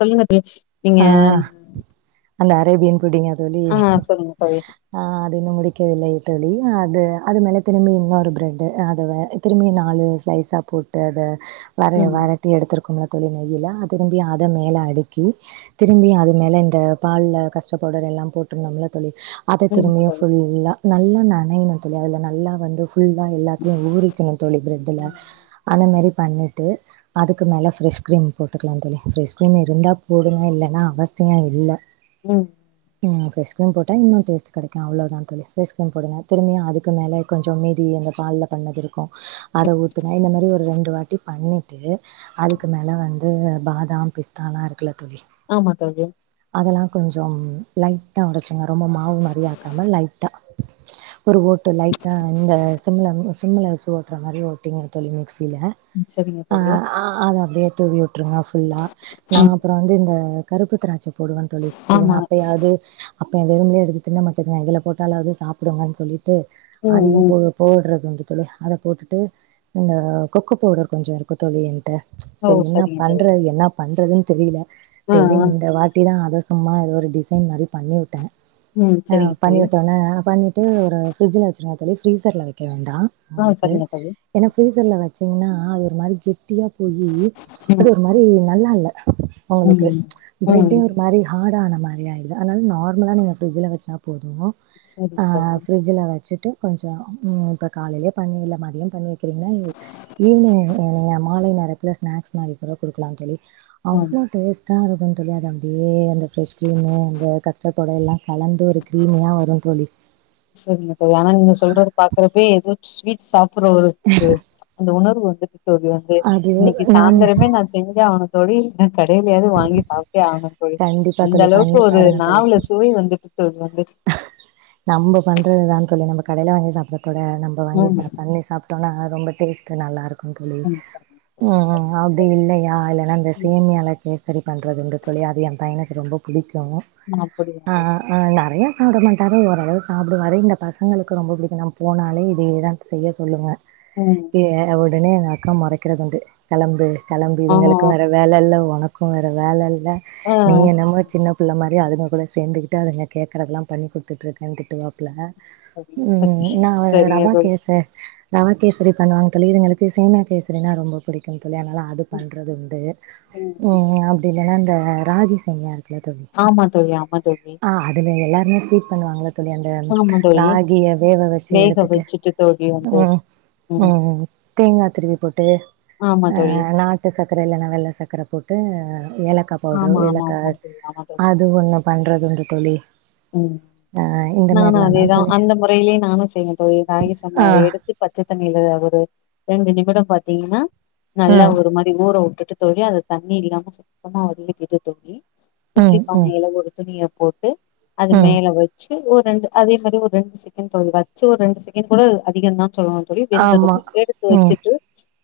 சொல்லுங்க பேச் ஆ அந்த அரேபியன் புட்டிங்கா தோழி ஆ சொல்லுங்க தோழி ஆ அது இன்னு முடிக்கவில்லை தோழி அது அது மெல்ல திரும்பி இன்னொரு ப்ரேட்டு ஆ தோழி திரும்பி நாலு ஸ்சைஸா போட்டு அத வர ம் வராட்டி எடுத்துருக்கும்ல தோழி வெயில திரும்பி அத மேல அடுக்கி திரும்பி அது மேல இந்த பால்ல கஷ்ட பவுடர் எல்லா போட்டிருந்தோம்ல தோழி அத ம் ஆமா திரும்பயு தோழி ஃபுல்லா நல்லா நனையணு தோழி அதுல நல்லா வந்து ஃபுல்லா எல்லாத்லயு ஊரிக்கணு தோழி பிரெட்டுல ம் அந்த மாரி பண்ணிட்டு அதுக்கு மேல ஃப்ரெஷ் கீரிம் போட்டுக்கலா தோழி ஃப்ரெஷ் கிரீம் இருந்தா போடுங்க இல்லன்னா அவசியோ இல்ல உம் உம் ஃப்ரெஷ் கிரீம் போட்டா இன்னு டேஸ்ட் கிடைக்கு அவ்ளோதா தோழி ஃப்ரெஷ் கிரீம் போடுங்க திரும்பியு அதுக்கு மேல கொஞ்சம் மீதி அந்த பால்ல பண்ணது இருக்கு அத ஊத்துங்க இந்த மாரி ஒரு ரெண்டு வாட்டி பண்ணிட்டு அதுக்கு மேல வந்து பாதாம் பிஸ்தாலா இருக்குல்ல தோழி ஆமா தோழி அதெல்லா கொஞ்சோ லைட்டா உடச்சிங்க ரொம்ப மாவு மாரியாக்காம லைட்டா ஒரு ஓட்டு லைட்டா இந்த சிம்மில சிம்மில வச்சு ஓட்டுற மாரி ஓட்டிங்க தோழி மிக்சில ம் சரிங்க ஆ தோழி ஆ அத அப்டியே தூவி வுட்டுருங்க ஃபுல்லா நா ம் அப்ற வந்து இந்த கருப்பு திராட்ச போடுவே தோழி இதுங்க ஆமா அப்பயாவது அப்ப வெறும்லே எடுத்து திண்ண மாட்டுதுங்க இதுல போட்டாலாவது சாப்புடுங்கன்னு சொல்லிட்டு ம் அதையு ம் போ போட்றது உண்டு தோழி அத போட்டுட்டு இந்த கொக்கோ பவுடர் கொஞ்ச இருக்கு தோழி என்ட்ட ஓ செரி என்ன சரிங்க தோழி பண்றது என்ன பண்ணுறதுன்னு தெரியல ஆ சேரி ஆ இந்த வாட்டி தா அத சும்மா அது ஒரு டிசைன் மாரி பண்ணிவுட்டே ம் ஆ சரிங்க தோழி பண்ணிவிட்டோனே பண்ணிட்டு ஒரு ஃப்ரிட்ஜ்ல வச்சிருங்க தோழி ஃப்ரீசர்ல வக்க வேண்டா ஆ உங்களுக்கு சரிங்க தோழி ஏன்னா ஃப்ரிசர்ல வச்சீங்கன்னா அது ஒரு மாரி கெட்டியாப்போயி அது ம் ஒரு மா ரி நல்லால்ல ஒங்களுக்கு ம் ம் ப்ரெட்டே ம் ஒரு மாரி ஹாடான மாரி ஆயிடுது அதனால நார்மலா நீங்க ஃப்ரிட்ஜில வச்சா போது ஆ சரிங்க தோழி ஃப்ரிட்ஜில வச்சிட்டு கொஞ்சோ ம் இப்ப காலைலயே பண்ணுவில மதியோ பண்ணி வக்கிறீங்கன்னா ஈவினிங் நீங்க மாலை நேரத்துல ஸ்நாக்ஸ் மாரி கூட குடுக்கலா தோழி ம் அவ்ளோ டேஸ்ட்டா இருக்கு தோழி அது அப்டியே அந்த ஃப்ரெஷ் க்ரீமு அந்த கச்சரப்படெல்லா கலந்து ஒரு க்ரீமியா வரு தோழி செரிங்க தோழி ஆனா நீங்க சொல்றது பாக்குறப்பே ஏதோ ஸ்வீட் சாப்புட்ற ஒரு அந்த உணர்வு வந்துடுது தோழி வந்து அது இன்னைக்கு நான் சாயந்திரமே நா செஞ்சி அவனுக்கு தோழி இல்லன்னா கடையிலயாது வாங்கி சாப்ட்டே ஆவணு தோழி கண்டிப்பாக அந்த தோழி அளவுக்கு பண்ணி ஒரு பாருங்கள் தோழி நாவுல சுவை வந்துட்டு சுவை வந்துட் நம்ப பண்றதுதா தோழி நம்ப கடைல வாங்கி சாப்புட்றதோட நம்ப வாங்கி ம் சாப் பண்ணி சாப் டோனா ரொம்ப டேஸ்ட்டு நல்லாருக்கு தோழி ம் சரிங்க ம் தோழி ம் சரிங்க அப்டி தோழி. இல்லையா இல்லனா இந்த ம் சேமியால கேசரி பண்றது உண்டு தோழி அது எ பையனுக்கு ரொம்ப புடிக்கு அப்படியா ஆ ஆ தோழி அ நெறையா சாப்ட மாட் ட ஓரளவு சாப்டுவாரு இந்த பசங்களுக்கு ரொம்ப புடிக்கு நம்ம போனாலே இதேதா செய்ய சொல்லுங்க ம் ஏறவுடனே எங்க அக்கா மொறைக்கிறதுண்டு கெளம்பு கெளம்பு ஆ இதுங்களுக்கு வேற வேலல்ல ஒனக்கு வேற வேலல்ல ஆ ஆ, நீ என்னமோ சின்ன புள்ள மாரி அதுங்க கூட சேந்துக்கி ட்டு அதுங்க கேக்குறதல்லா பண்ணி கொடுத்துட்டுருக்கனு திட்டுவா ப்புல சரி நா சரிங்க ரவா தோழி கேச ரவா கேசரி பண்ணுவாங்க தோழி இதுங்களுக்கு சேமியா கேசரினா ரொம்ப புடிக்கு தோழி அதனால அது ம், பண்றதுண்டு ம் ம் அப்டின்னு ஏனா இந்த ராகி சேமியா இருக்குல தோழி ஆமா தோழி ஆமா தோழி ஆ அதுல எல்லாருமே ஸ்வீட் பண்ணுவாங்கள தோழி அந்த அந் ஆமா தோழி ராகிய வேவ வெச்சு வேக எடுத்துட்டு வச்சுட்டு தோழி ம் வந்து ம் ம் ம் தேங்கா திருவி போட்டு ஆமா அ தோழி நா ட்டு சக்கர இல்லன்னா வெல்ல சக்கர போட்டு ஏலக்கா பவுடரு ஆமா ஆமா ஏலக்கா ஆமா தோழி ஆமா தோழி அ இதுவு என்ன பண்றது [unintelligible] தோழி ம் ஆ இந்த நானு மாரிலாந்தா அதேதா தோழி அந்த முறையிலயூ நானு செய்வ தோழி ராகி ஆ சமயாவ எடுத் து பச்ச தண்ணீல அதோட ரெண்டு நிமிடோ பாத்தீங்கன்னா நல்லா ம் ஒரு மாரி ஊறவுட்டுட்டு தோழி அத தண்ணியில்லாம சுத்தமா வடிக்கட்டிட்டு தோழி ம் இட்லி ம் பானையில ஒரு துணிய போட்டு அது ம் மேல வச் சி ஓர் ரெண்டு அதே மாரி ஒரு ரெண்டு செகண்ட் தோழி வச்சு ஒரு ரெண்டு செகண்ட் கூட அதிகந்தா சொல்லுவாங்க தொழி வெந்துரு ஆமா எடுத்து ம் வச்சுட்டு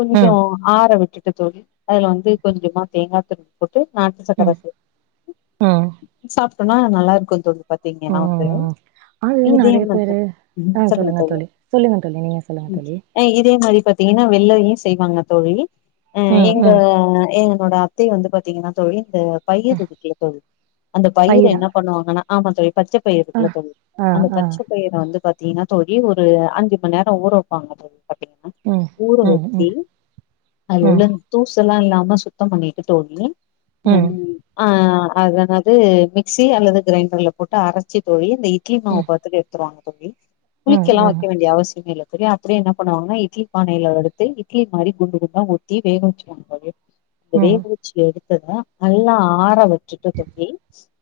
கொஞ்சோ ம் ஆற விட்டுட்டு தோழி அதுல வந்து கொஞ்சமா தேங்கா துருவி போட்டு நாட்டு சக்கர ம் சேத் ம் [inaudible] சாப்ட்டனா நல்லா இருக்கு தோழி பாத்தீங்கன்னா வந்து ஆ இதுல இதே நறையா வந்து பேரு ம் ஆ சொல்லுங்க தோழி சொல்லுங்க தோழி நீங்க சொல்லுங்க ம் தோழி அ இதே மாரி பாத்திங்கன்னா வெல்லயு செய்வாங்க தோழி அ ம் எங்க ம் எங்களோட அத் தைய வந்து பாத்திங்கன்னா தொழில் இந்த பயிர் இருக்குல்ல தோழி அந்த பயிர பயிரா என்ன பண்ணுவாங்கன்னா ஆமா தோழி பச்ச பயர் இருக்குல்ல தோழி ஆ அந்த ஆ பச்ச பயர் வந்து பாத்திங்கன்னா தோழி ஒரு அஞ்சு மண் நேரோ ஊர வெப்பாங்க தோழி ம் [inaudible] ஊற ம் ம் வச்சி ம் அது [inaudible] தூசலா இல்லாம சுத்தம் பண்ணிட்டு [inaudible] ம் ஆ அதனது மிக்சி அல்லது கிரைண்டர்ல போட்டு அரச்சி தோழி இந்த இட் ட்லி மாவு பாத்துக்க எடுத்தருவாங்கா தோழி ம் புளிக்கல்லா ம் வெக்க இங்க அவசியமே இல்ல தோழி அப்புடியே என்ன பண்ணுவாங்கன்னா இட்லி பானைல வடுத்து இட்லி மாரி குண்டு குண்டா ஊத்தி வேணு [unintelligible] அத ம் வேங்க வெச்சி எடுத்தத நல்லா ஆற வச்சுட்டு தூங்கி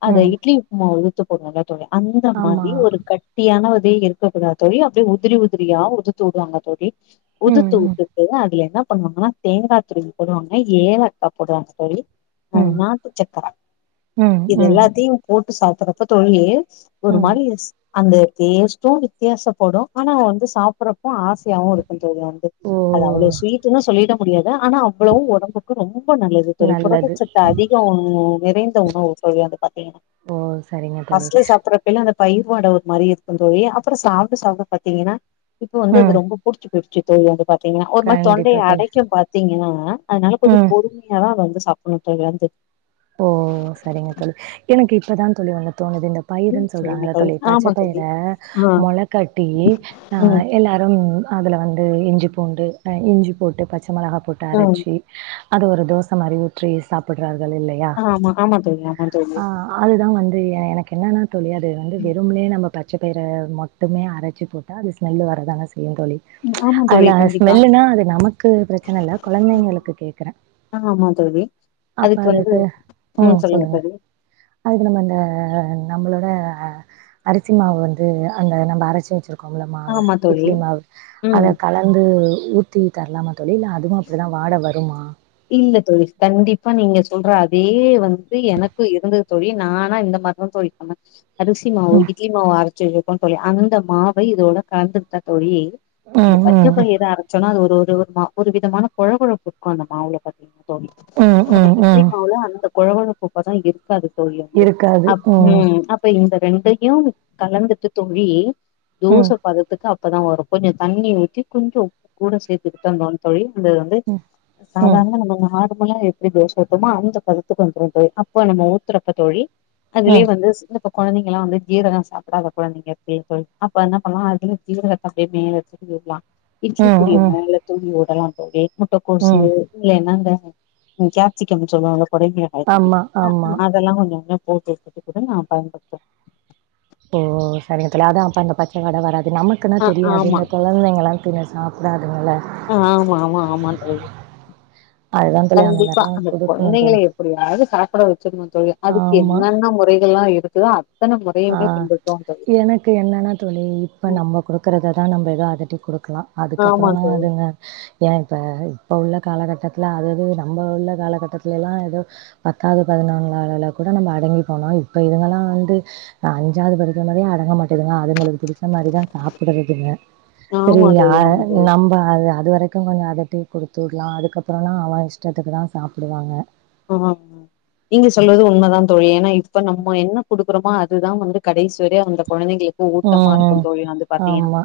அத ம் இட்லி மாவு உழுத்து [inaudible] அந்த ஆமா மாரி ஒரு கட் டியான இதே இருக்கக்கூடாது தோழி அப்படே உதிரி உதிரியா உதுத்து உடுவாங்க தோழி ம் உதுத்து ம் உட்டுட்டு அதுல என்ன பண்ணுவாங்கனா தேங்கா துருவி போடுவாங்க ஏலக்கா போடுவாங்க தோழி நா ம் டுச்சக்கர ம் இது ம் எல்லாத்தையு போட்டு சாப்படுறப்ப [unintelligible] ஒரு ம் மாரி அந்த டேஸ்ட்டு வித்தியாசப்படு அனா வந்து சாப்பட்றப்ப ஆசையாகவு இரு [unintelligible] ஓ அது அவ்ளோ ஸ்வீட்டுனு சொல்லிட முடியாது அனா அவ்வளவு ஒடம்புக்கு ரொம்ப நல்லது தோழி நல்லது புரதச்சத்த அதி கோ நிறைந்த உணவு தோழி அது பாத்திங்கன்னா ஓ சரிங்க தோழி பஸ்ட்டே சாப்படறபைலா அந்த தயிர் வாடா ஒரு மாரி இருக்கு தோழி அப்பறோ சாப்ட சாப்ட பாத்திங்கன்னா இப்ப வந்து ம் அது ரொம்ப புடிச்சி [unintelligible] தோழி வந்து பாத்திங்கன்னா ஒரு மாரி கண்டிப்பா தொண்டைய தோழி அடைக்கு பாத்திங்கன்னா அதனால கொஞ்சோ ம் பொறும அ வந்து சாப்படனு [unintelligible] வந்து ஓ செரிங்க தோழி எனக்கு இப்பதா தோழி ஒன்னு தோணுது இந்த ம் பயிருன்னு சொல்லுங்க சொல்றாங்களா தோழி பச்ச ஆமா பயர தோழி ஆ மொளக்கட்டி ஆ ம் எல்லாரு அதுல வந்து இஞ்சி பூண்டு ன இஞ்சி போட்டு பச்ச மெளகா போட்டு ம் அரச்சி அது ஒரு தோச மாரி ஊற்றி சாப்பிடுறார்கள் இல்லை ஆ ஆமா ஆமா தோழி ஆமா தோழி அது தான் வந்து எனக்கு என்னென்னா தோழி அது வந்து வெறும்லே நம்ம பச்சைப்பயிற மட்டுமே அரைச்சி போட்டா அது ஸ்மெல்லு வரதாங்க செய்யும் தோழி ம். ஆமா தோழி அதுல கண்டிப்பா ஸ்மெல்லுன்னா அது நமக்கு பிரச்சனை இல்ல கொழந்தைங்களுக்கு கேக்குறேன் ஆ ஆமா தோழி அப்ப அதுக்கு ம் சொல்லுங்க அதுக்கு நம்ம அந்த நம்மளோட அரிசி மாவு வந்து அந்த நம்ம அரைச்சு வச்சிருக்கோம்ல மாவு ஆமா தோழி இட்லி மாவு ம் அத கல வந்து ஊத்தி தரலாமா தோழி இல்ல அதுவும் அப்டி தான் வாட வருமா இல்ல தோழி கண்டிப்பா நீங்க சொல்ற அதே வந்து எனக்கும் இருந்தது தோழி நானா இந்த மாரி தா தோழி அமக்ஸ் அரிசி மாவு ம் இட்லி மாவு அரைச்சுருக்கோம் தோழி அந்த மாவை இதோட கலந்துடுத்தா தோழி இந்த பச்சைப் ம் பயிற ஏதா அரைச்சோன்னா அது ஒரு ஒரு ஒரு மா ஒரு விதமான குழ குழப்பு இருக்கும் அந்த மாவுல பாத்தீங்கன்னா தோழி ம் ம் நம்ம ம் இட்லி ம் மாவுல அந்த குழ குழப்பு பதம் இருக்காது தோழி வந்து அப் ம் அப் இப்ப இந்த ரெண்டையும் கலந்துட்டு தோழி ம் தோசை பாதத்துக்கு அ அப்போதான் வரும் கொஞ்சோ தண்ணி ஊத்தி கொஞ்சோ உப்பு கூட சேர்த்துக்கிட்டு அந்த ஒன் தோழி அந்த வந்து ம் ம் சாதாரணமா நம்ம ஆ நம்மலாம் எப்டி தோச ஊத்தனுமோ அந்த பதத்துக்கு வந்துடும் தோழி அப்ப நம்ம ஊத்துறப்ப தோழி அதுலயே ம் வந்து சின்ன ப கொழந்தைகலாம் வந்து ஜீரகம் சாப்பிடாத குழந்தைங்க சேரி தோழி அப்ப என்ன பண்லாம் அதுல ஜீரகத்தைப்ப மேலச்சு செஞ்சிறலாம் இடிச்ச ம் கூடிய ம் மாவுல தூங்கி ஓடலாம் தோழி முட்ட கோசு ம் இல்ல என்னங்க அ கேப்சிக்கம்னு சொல்லுவாங்கல குறைங்க ஆமா ஆமா அதெல்லா கொஞ்ச கொஞ்சோ போட் வச்சுடு கூட நா பயன்படுத்துவ ஓ சரிங்க தோழி அதா அப்ப அந்த பச்சவாட வராது நமக்குனா ஆ தெரியாது ஆமா இந்த கொ ழந்தைங்களா தின்ற ஸ்நாக்ஸ் தான் அதுங்கள ஆ ஆமா ஆமா ஆமா தோழி அதுதான் தோழி கண்டிப்பா மாரிலாம் அந்த குடுக்கணும் குழந்தைகளே தோழி எப்டியாது சாப்ட வச்சிர்னு தோழி அதுக்கு ஆமா என்னென்ன முறைகள் எல்லா இருக்குதோ ஆ ஏங்க சொல்லுச்சா எனக்கு என்னெனா தோழி இப்ப நம்ம குடுக்குறத தா நம்ம எதோ அதட்டி குடுக்கலா ஆமா அதுக்கப்புறலா தோழி அதுங்க ஏ இப்ப இப்ப உள்ள காலகட்டத்துல அதது நம்ம உள்ள காலகட்டத்துலலா ஏதோ பத்தாவது பதினொன்னாதுல கூட நம்ம அடங்கி போனோ இப்ப இதுங்கெல்லா வந்து அஞ்சாது படிக்கும் போதே அடங்க மாட்டேதுங்க அதுங்களுக்கு புடிச்ச மாரிதா சாப்டுதுங்க சரி ஆமா யா தோழி ஆமா தோழி நம்ம அது அதுவரை க்கும் கொஞ்சோ அதடீ குடுத்துடலாம் அதுக்கப்புறம்னா அவன் இஷ்டத்துக்கு தா சாப்டுவாங்க ஆமாங்க நீங்க சொல்வது உண்மைதா தோழி ஏனா இப்ப நம்ம என்ன குடுக் குறமோ அதுதா வந்து கடைசி வர அந்த குழந்தைங்களுக் ஊட்டமா ம் இருக்கு தோழி வந்து பாத்தீங்கன்னா ஆமா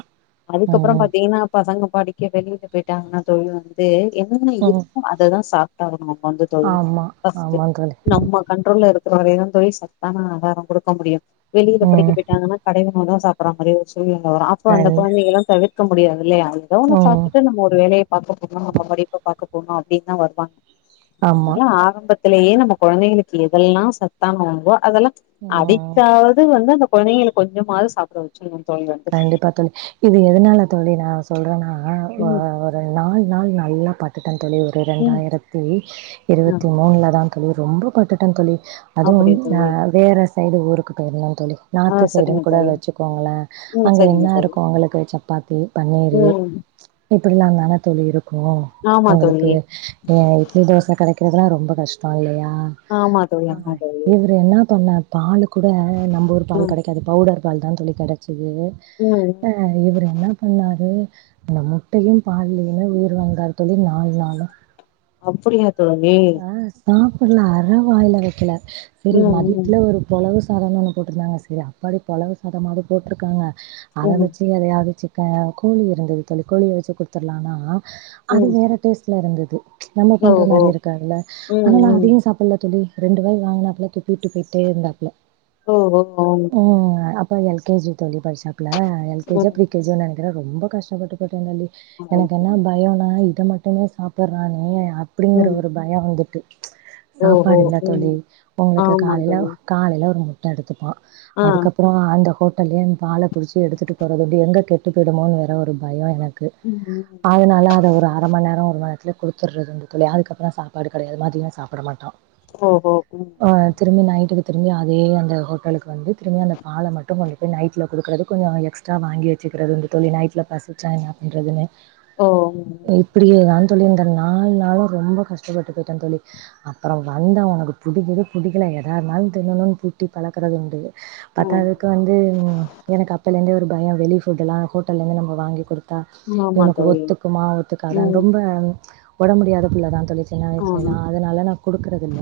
அதுக்கப்புற ம் பாத்தீங்கன்னா பசங்க படிக்க வெளில போயிட்டாங்கன்னா தோழி வந்து என்னென்ன ம் இருக்கோ அததா சாப்பிட்டாகனு வந்து தோழி ஆமா ஃபஸ்ட்டு ஆமா தோழி நம்ம கண்ட்ரோல்ல இருக்கிற வரைதா தோழி சத்தான ஆகாரம் குடுக்க முடியு வெளில படிக்க ம். போயிட்டாங்கன்னா கடைல நொதோ சாப்பிட மாறி ஒரு சூழ்நில வரும் அப்போ அந்த கண் குழந்தகளா தவிர்க்க முடியாதில்லையா அது ஏதோன்னு ம். சாப்டுட்டு நம்ம ஒரு வேலய பாக்க போனு நம்ம படிப்ப பாக்க போணும் அப்டினு தா வருவாங் ஆமா. அதனால ஆரம்பத்திலேயே நம்ம குழந்தைகளுக்கு எதெல்லா சத்தான உணவோ அதெல்லா ம். அடிக்டாவது வந்து அந்த குழந்தைகள கொஞ்சமாது சாப்பிட வச்சுனு தோழி வந்து கண்டிப்பா தோழி இது எதுனால தோழி நா சொல்றன்னா அ ம் ஒரு நால் நாள் நல்லா பாத்துட்டே தோழி பி ம் இரண்டாயிரத்தி ஆ இருபத்தி மூணுல தா தோழி ரொம்ப பட்டுட்ட தோழி அதுவு அப்படியா தோழி அ வேற சைடு ஊருக்கு போயிருந்தே தோழி ஆ நார்த்து சரிங்க சைடுன்னு கூட தோழி வச்சுக்கோங்ளே ம் அங்க சரிங்க என்ன தோழி இருக்கு அவங்களுக்கு சப்பாத்தி பன்னீரு ம் ம்ச் இப்பிடிலா தான தோழி இருக்கு ஆமா உங்களுக்கு தோழி ஏ இட்லி தோச கடைக்கிறதுலா ரொம்ப கஷ்டோ இல்லையா ஆமா தோழி ஆமா தோழி இவர் என்ன பண்ண பாலு கூட நம்புரு பால் ம் கெடைக்காது பவுடர் பால் தா தோழி கிடச்சிது ம் ஆ இவரு என்ன பண்ணாரு அந்த முட்டையு பால்லையுமே உயிர் வாழ்ந்தாரு தோழி நால் நாளா அப்படிங்களா தோழி ஆ சாப்பிட்ல அர வாயில வைக்கல செரி ம் ம் மதியத்துல ஒருப் பொலவு சாதம்ன்னு ஒன்னு போட்ருந்தாங்க சேரி அப்பாடி பொலவு சாதமாது போட்ருக்காங்க அத ம் வச்சு எதையாவது சிக்ககு இருந்துது தோழி கோழிய வச்சு குடுத்துடலானா அது ம் வேற டேஸ்ல இருந்தது ம்ச் நம்ம பண்ற ஓஹோ மாரி இருக்காதுல்ல ம் ஆனாலு ம் அதயு சாப்பில்ல தோழி ரெண்டு வாய் வாங்னாப்புல துப்பிட்டு போயிட்டே இருந்தாப்புல ஓஹோ [inaudible] ம். அப்ப L K G U K G படிசாப்பில எ கே ஜியோ ம் ப்ரி கே ஜு யோனு நனைக்கிற ரொம்ப கஷ்டபட்டு போய்டே தோழி எனக்கு என்ன பயோனா இத மட்டுமே சாப்பிடுறானே அப்டிங்கற ம் ஒரு பயோ வந்துட்டு ம்ச் ஓஹோ சாப்பாடு இல்லா ம் தோழி உங்களுக்கு ஆமா காலைல தோழி காலைல ஒரு முட்ட எடுத்துப்பா ஆ அதுக்கப்புற அந்த ஹோட்டல்லயே இவ பால புடிச்சு எடுதிட்டு போறது இது எங்க கெட்டு போய்டுமோனு வேற ஒரு பயோ எனக்கு ம் அதனால அத ஒரு அர மண் நேரோ ஒரு மண்நேரத்துலே குடுத்துடுறதுங்க தோழி அதுக்கப் புறோ சாப்பாடு கடயாது மதியோ சாப்பிட மாட்டா ஓஹோ ம் அ திரும்பி நைட்டுக்கு திரும்பி அதே அந்த ஹோட்டலுக்கு வந்து திரும்பி அந்த பால மட்டு கொண்டுட்டு நைட்ல கொடுக்கறதுக்கு கொஞ்சோ அங்க எக்ஸ்ட் ட்றா வாங்கி வச்சிக்கிறதுங்க தோழி நைட்ல பசிச்சா என்ன பண்றதுன்னு ஓ ம்ம் இப்படியே தா தோழி இந்த நாலு நாளு ரொம்ப கஷ்டப்பட்டு போயிட்டோ தோழி அப்புறோ வந்தா உனக்கு புடிக்குது புடிக்கல எதா இருந்தாலு தின்ணும்னு புட்டி பழக்கறது உண்டு ம் பாத்தாதுக்கு வந்து ம் எனக்கு அப்பலேந்தே ஒரு பயோ வெளி ஃபுட் எல்லாம ஹோட்டல்லந்து நம்ம வாங்கி குடுத் தா ம் ஆமா இவனுக்கு தோழி ஒத்துக்குமா ம் ஒத்துக்கான்னு ம் ரொம்ப ஒடம் முடியாத புள்ளதா தோழி சின்ன ஆ வயசுலெல்லா அதனால நா குடுக்குறது இல்ல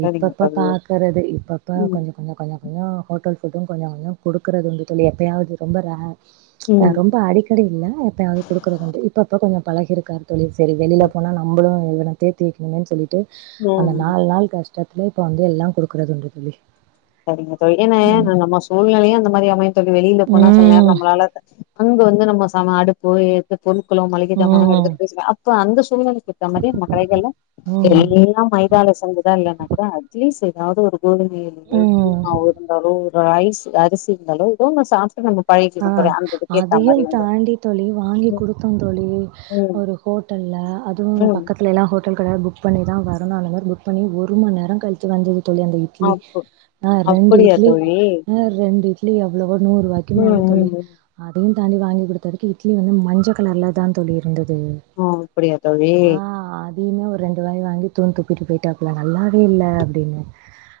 சரிங்க இப்பப்ப தோழி பாக்கறது இப்பப்ப ம் கொஞ்சோ கொஞ்சோ கொஞ்சோ கொஞ்சோ ஹோட்டல் ஃபுட்டு கொஞ்சோ கொஞ்சோ குடுக்கிறது வந்துட்டு இல்ல இப்பயாவது ரொம்ப ரேர் ம்ச் ம் ரொம்ப அடிக்கடி இல்ல எப்பாவது குடுக்குறது உண்டு இப்பப்ப கொஞ்சோ பழகிருக்காரு தோழி செரி வெளியில ம் போனா நம்மளு இவன தேத்தி வைக்கணுன்னு சொல்லிட்டு அந்த ம் நாலு நாள் கஷ் கப்புல இப்ப வந்து எல்லா குடுக்குறது உண்டு தோழி சரிங்க தோழி ஏன்ன ம் நம்ம சூழ்நிலையு அந்த மாரி அமையு தோழி வெளில போனா சில நேரோ ம் நம்மளால அத அங்க வந்து நம்ம சம அடுப்பு ஏத்த பொருள்களு மளிகை ஜாமா ம் எடுத்துட்டு [inaudible] அப்ப அந்த சூழ்நிலைக்கு அந்த மாரியான கடைகள்லா ம் எல்லா மைதால செஞ்சதா இல்லைன்னா கூட அட்லீஸ் ஏதாவது ஒரு கோதுமை இருந்து இட்லி ம் மாவு இருந்தாலு ரைஸ் அரிசி இருந்தாலு இதவு நா சாப்பிட்டு நானு ஆ அதையு தாண்டி தோழி வாங்கி ம் குடுத்தோ தோழி ம் ஒரு ஹோட்டல்ல அதுவு ம் பக்கத் துலெல்லா ஹோட்டல் கட புக் பண்ணி தா வரணு அந்த மாரி புக் பண்ணி ஒரு மண் நேரோ கழ்ச்சி வந்துது தோழி அந்த இட்லி அப் ஆ ரெண்டு அப்படியா இட்லி தோழி அ ரெண்டு இட்லி எவ்ளவு நூர்ருவாய்க்கு ம் மேல ம் ம் அதயு தாண்டி வாங்கி குடுத்ததுக்கு இட்லி வந்து மஞ்ச கலர்ல தா தோழி இர்ந்தது ஆ அப்டியா தோழி மினிமோ ஒர் ரெண்டு வாய் வாங்கி தூன் துப்பிட்டு போய்ட்டாப்புல நல்லாவே இல்ல அப்டினு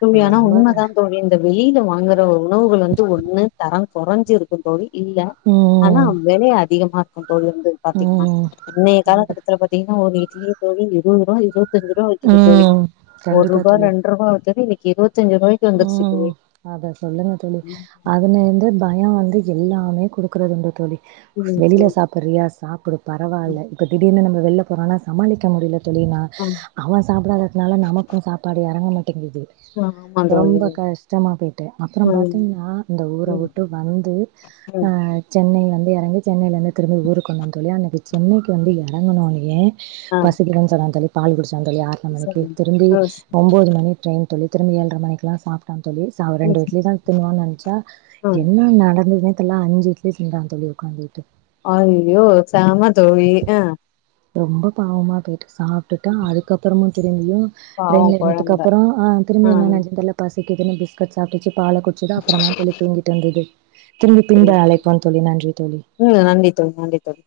தோழி ஆனா உண்ம தாங் தோழி இந்த வெளில வாங்கற உணவுகள் வந்து ஒன்னு தரம் கொறஞ்சிருக்கு தோழி இல்ல ம் ஆனா வெலை அதிகமார்க்கு தோழி வந்து ம் பாத்தீங்ன்னா ம் இன்றைய கண்டு காலக்கட்டத்துல பாத் தீங்னா ஒரு இட்லியே தோழி இருவர்ருபா இருவத்தஞ்சுருபா விக்கிது தோழி ம் கண்டிப்பா ஒருபா தோழி ரெண்ட்ருபா எப்பவுமே விக்கி இருவத்தஞ்சுருபாய்க் ம் அத சொல்லுங்க தோழி ம் அதுல இருந்து பயோ வந்து எல்லாமே குடுக்கறதுண்டு தோழி ம் வெளில சாப் பறியா சாப்பிடு ம் பரவால்ல இப்ப திடீர்னு நம்ம வெள்ல போறோன்னா சமாளிக்க முடியில தோழி நா ம் அவ சாப்டாதத்னால நமக்கு சாப்பாடு எறங்க மாட்டேங்கிது அ ஆமா தோழி ரொம்ப கஷ்டமா போய்ட்டு அப்பறோ ம் பாத்தீங்ன்னா இந்த ஊர ம் வுட்டு வந்து ஆ ம் சென்னை வந்து எறங்கி சென்னைலிர்ந்து திரும்பி ஊருக் வந்தோ தோழி அன்னைக்கி சென்னைக் வந்து எறங்குனோனயே ஆ பசிக்குதுன் சொன்னா தோழி பால் குடிச்சா தோழி ஆற்ர மணிக்கு சரிங்க திரும்பி ஆ ம் ஒம்போது மணி ட்ரெய்ன் தோழி திரும்பி ஏழ்ர மணக்குல்லா சாப்ட்டா தோழி ச அவ ம் ரெண்டு ஸ்- இட்லி தா தின்னுவான் நெனச்ச ஆ. என்ன நடந்ததுனே தெர்ல அஞ்சு இட்லி திங்கறா தோழி உக்காந்துகிட்டு அய்யோ செம தோழி அ ரொம்ப பாவமா போய்ட்டு சாப் ட்டுட்டா அதுக்கப்பறம் திரும்பியும் பாவோ ட்ரெய்ன்ல கொழந்த ஏர்னத்துக்கப்பறோ அ ஆ திரும்பியு என்ன நென்ச்துன் தெர்ல பசிக்கிதுன்னு பிஸ்கட் சாப்ட்டுச்சு பால குட் ச்சுது அப்றோ தா தோழி தூங்கிட்ருந்தது திரும்பி பின்பு அழைப்போம் தோழி நன்றி தோழி மிகவு நன்றி தோழி நன்றி தோழி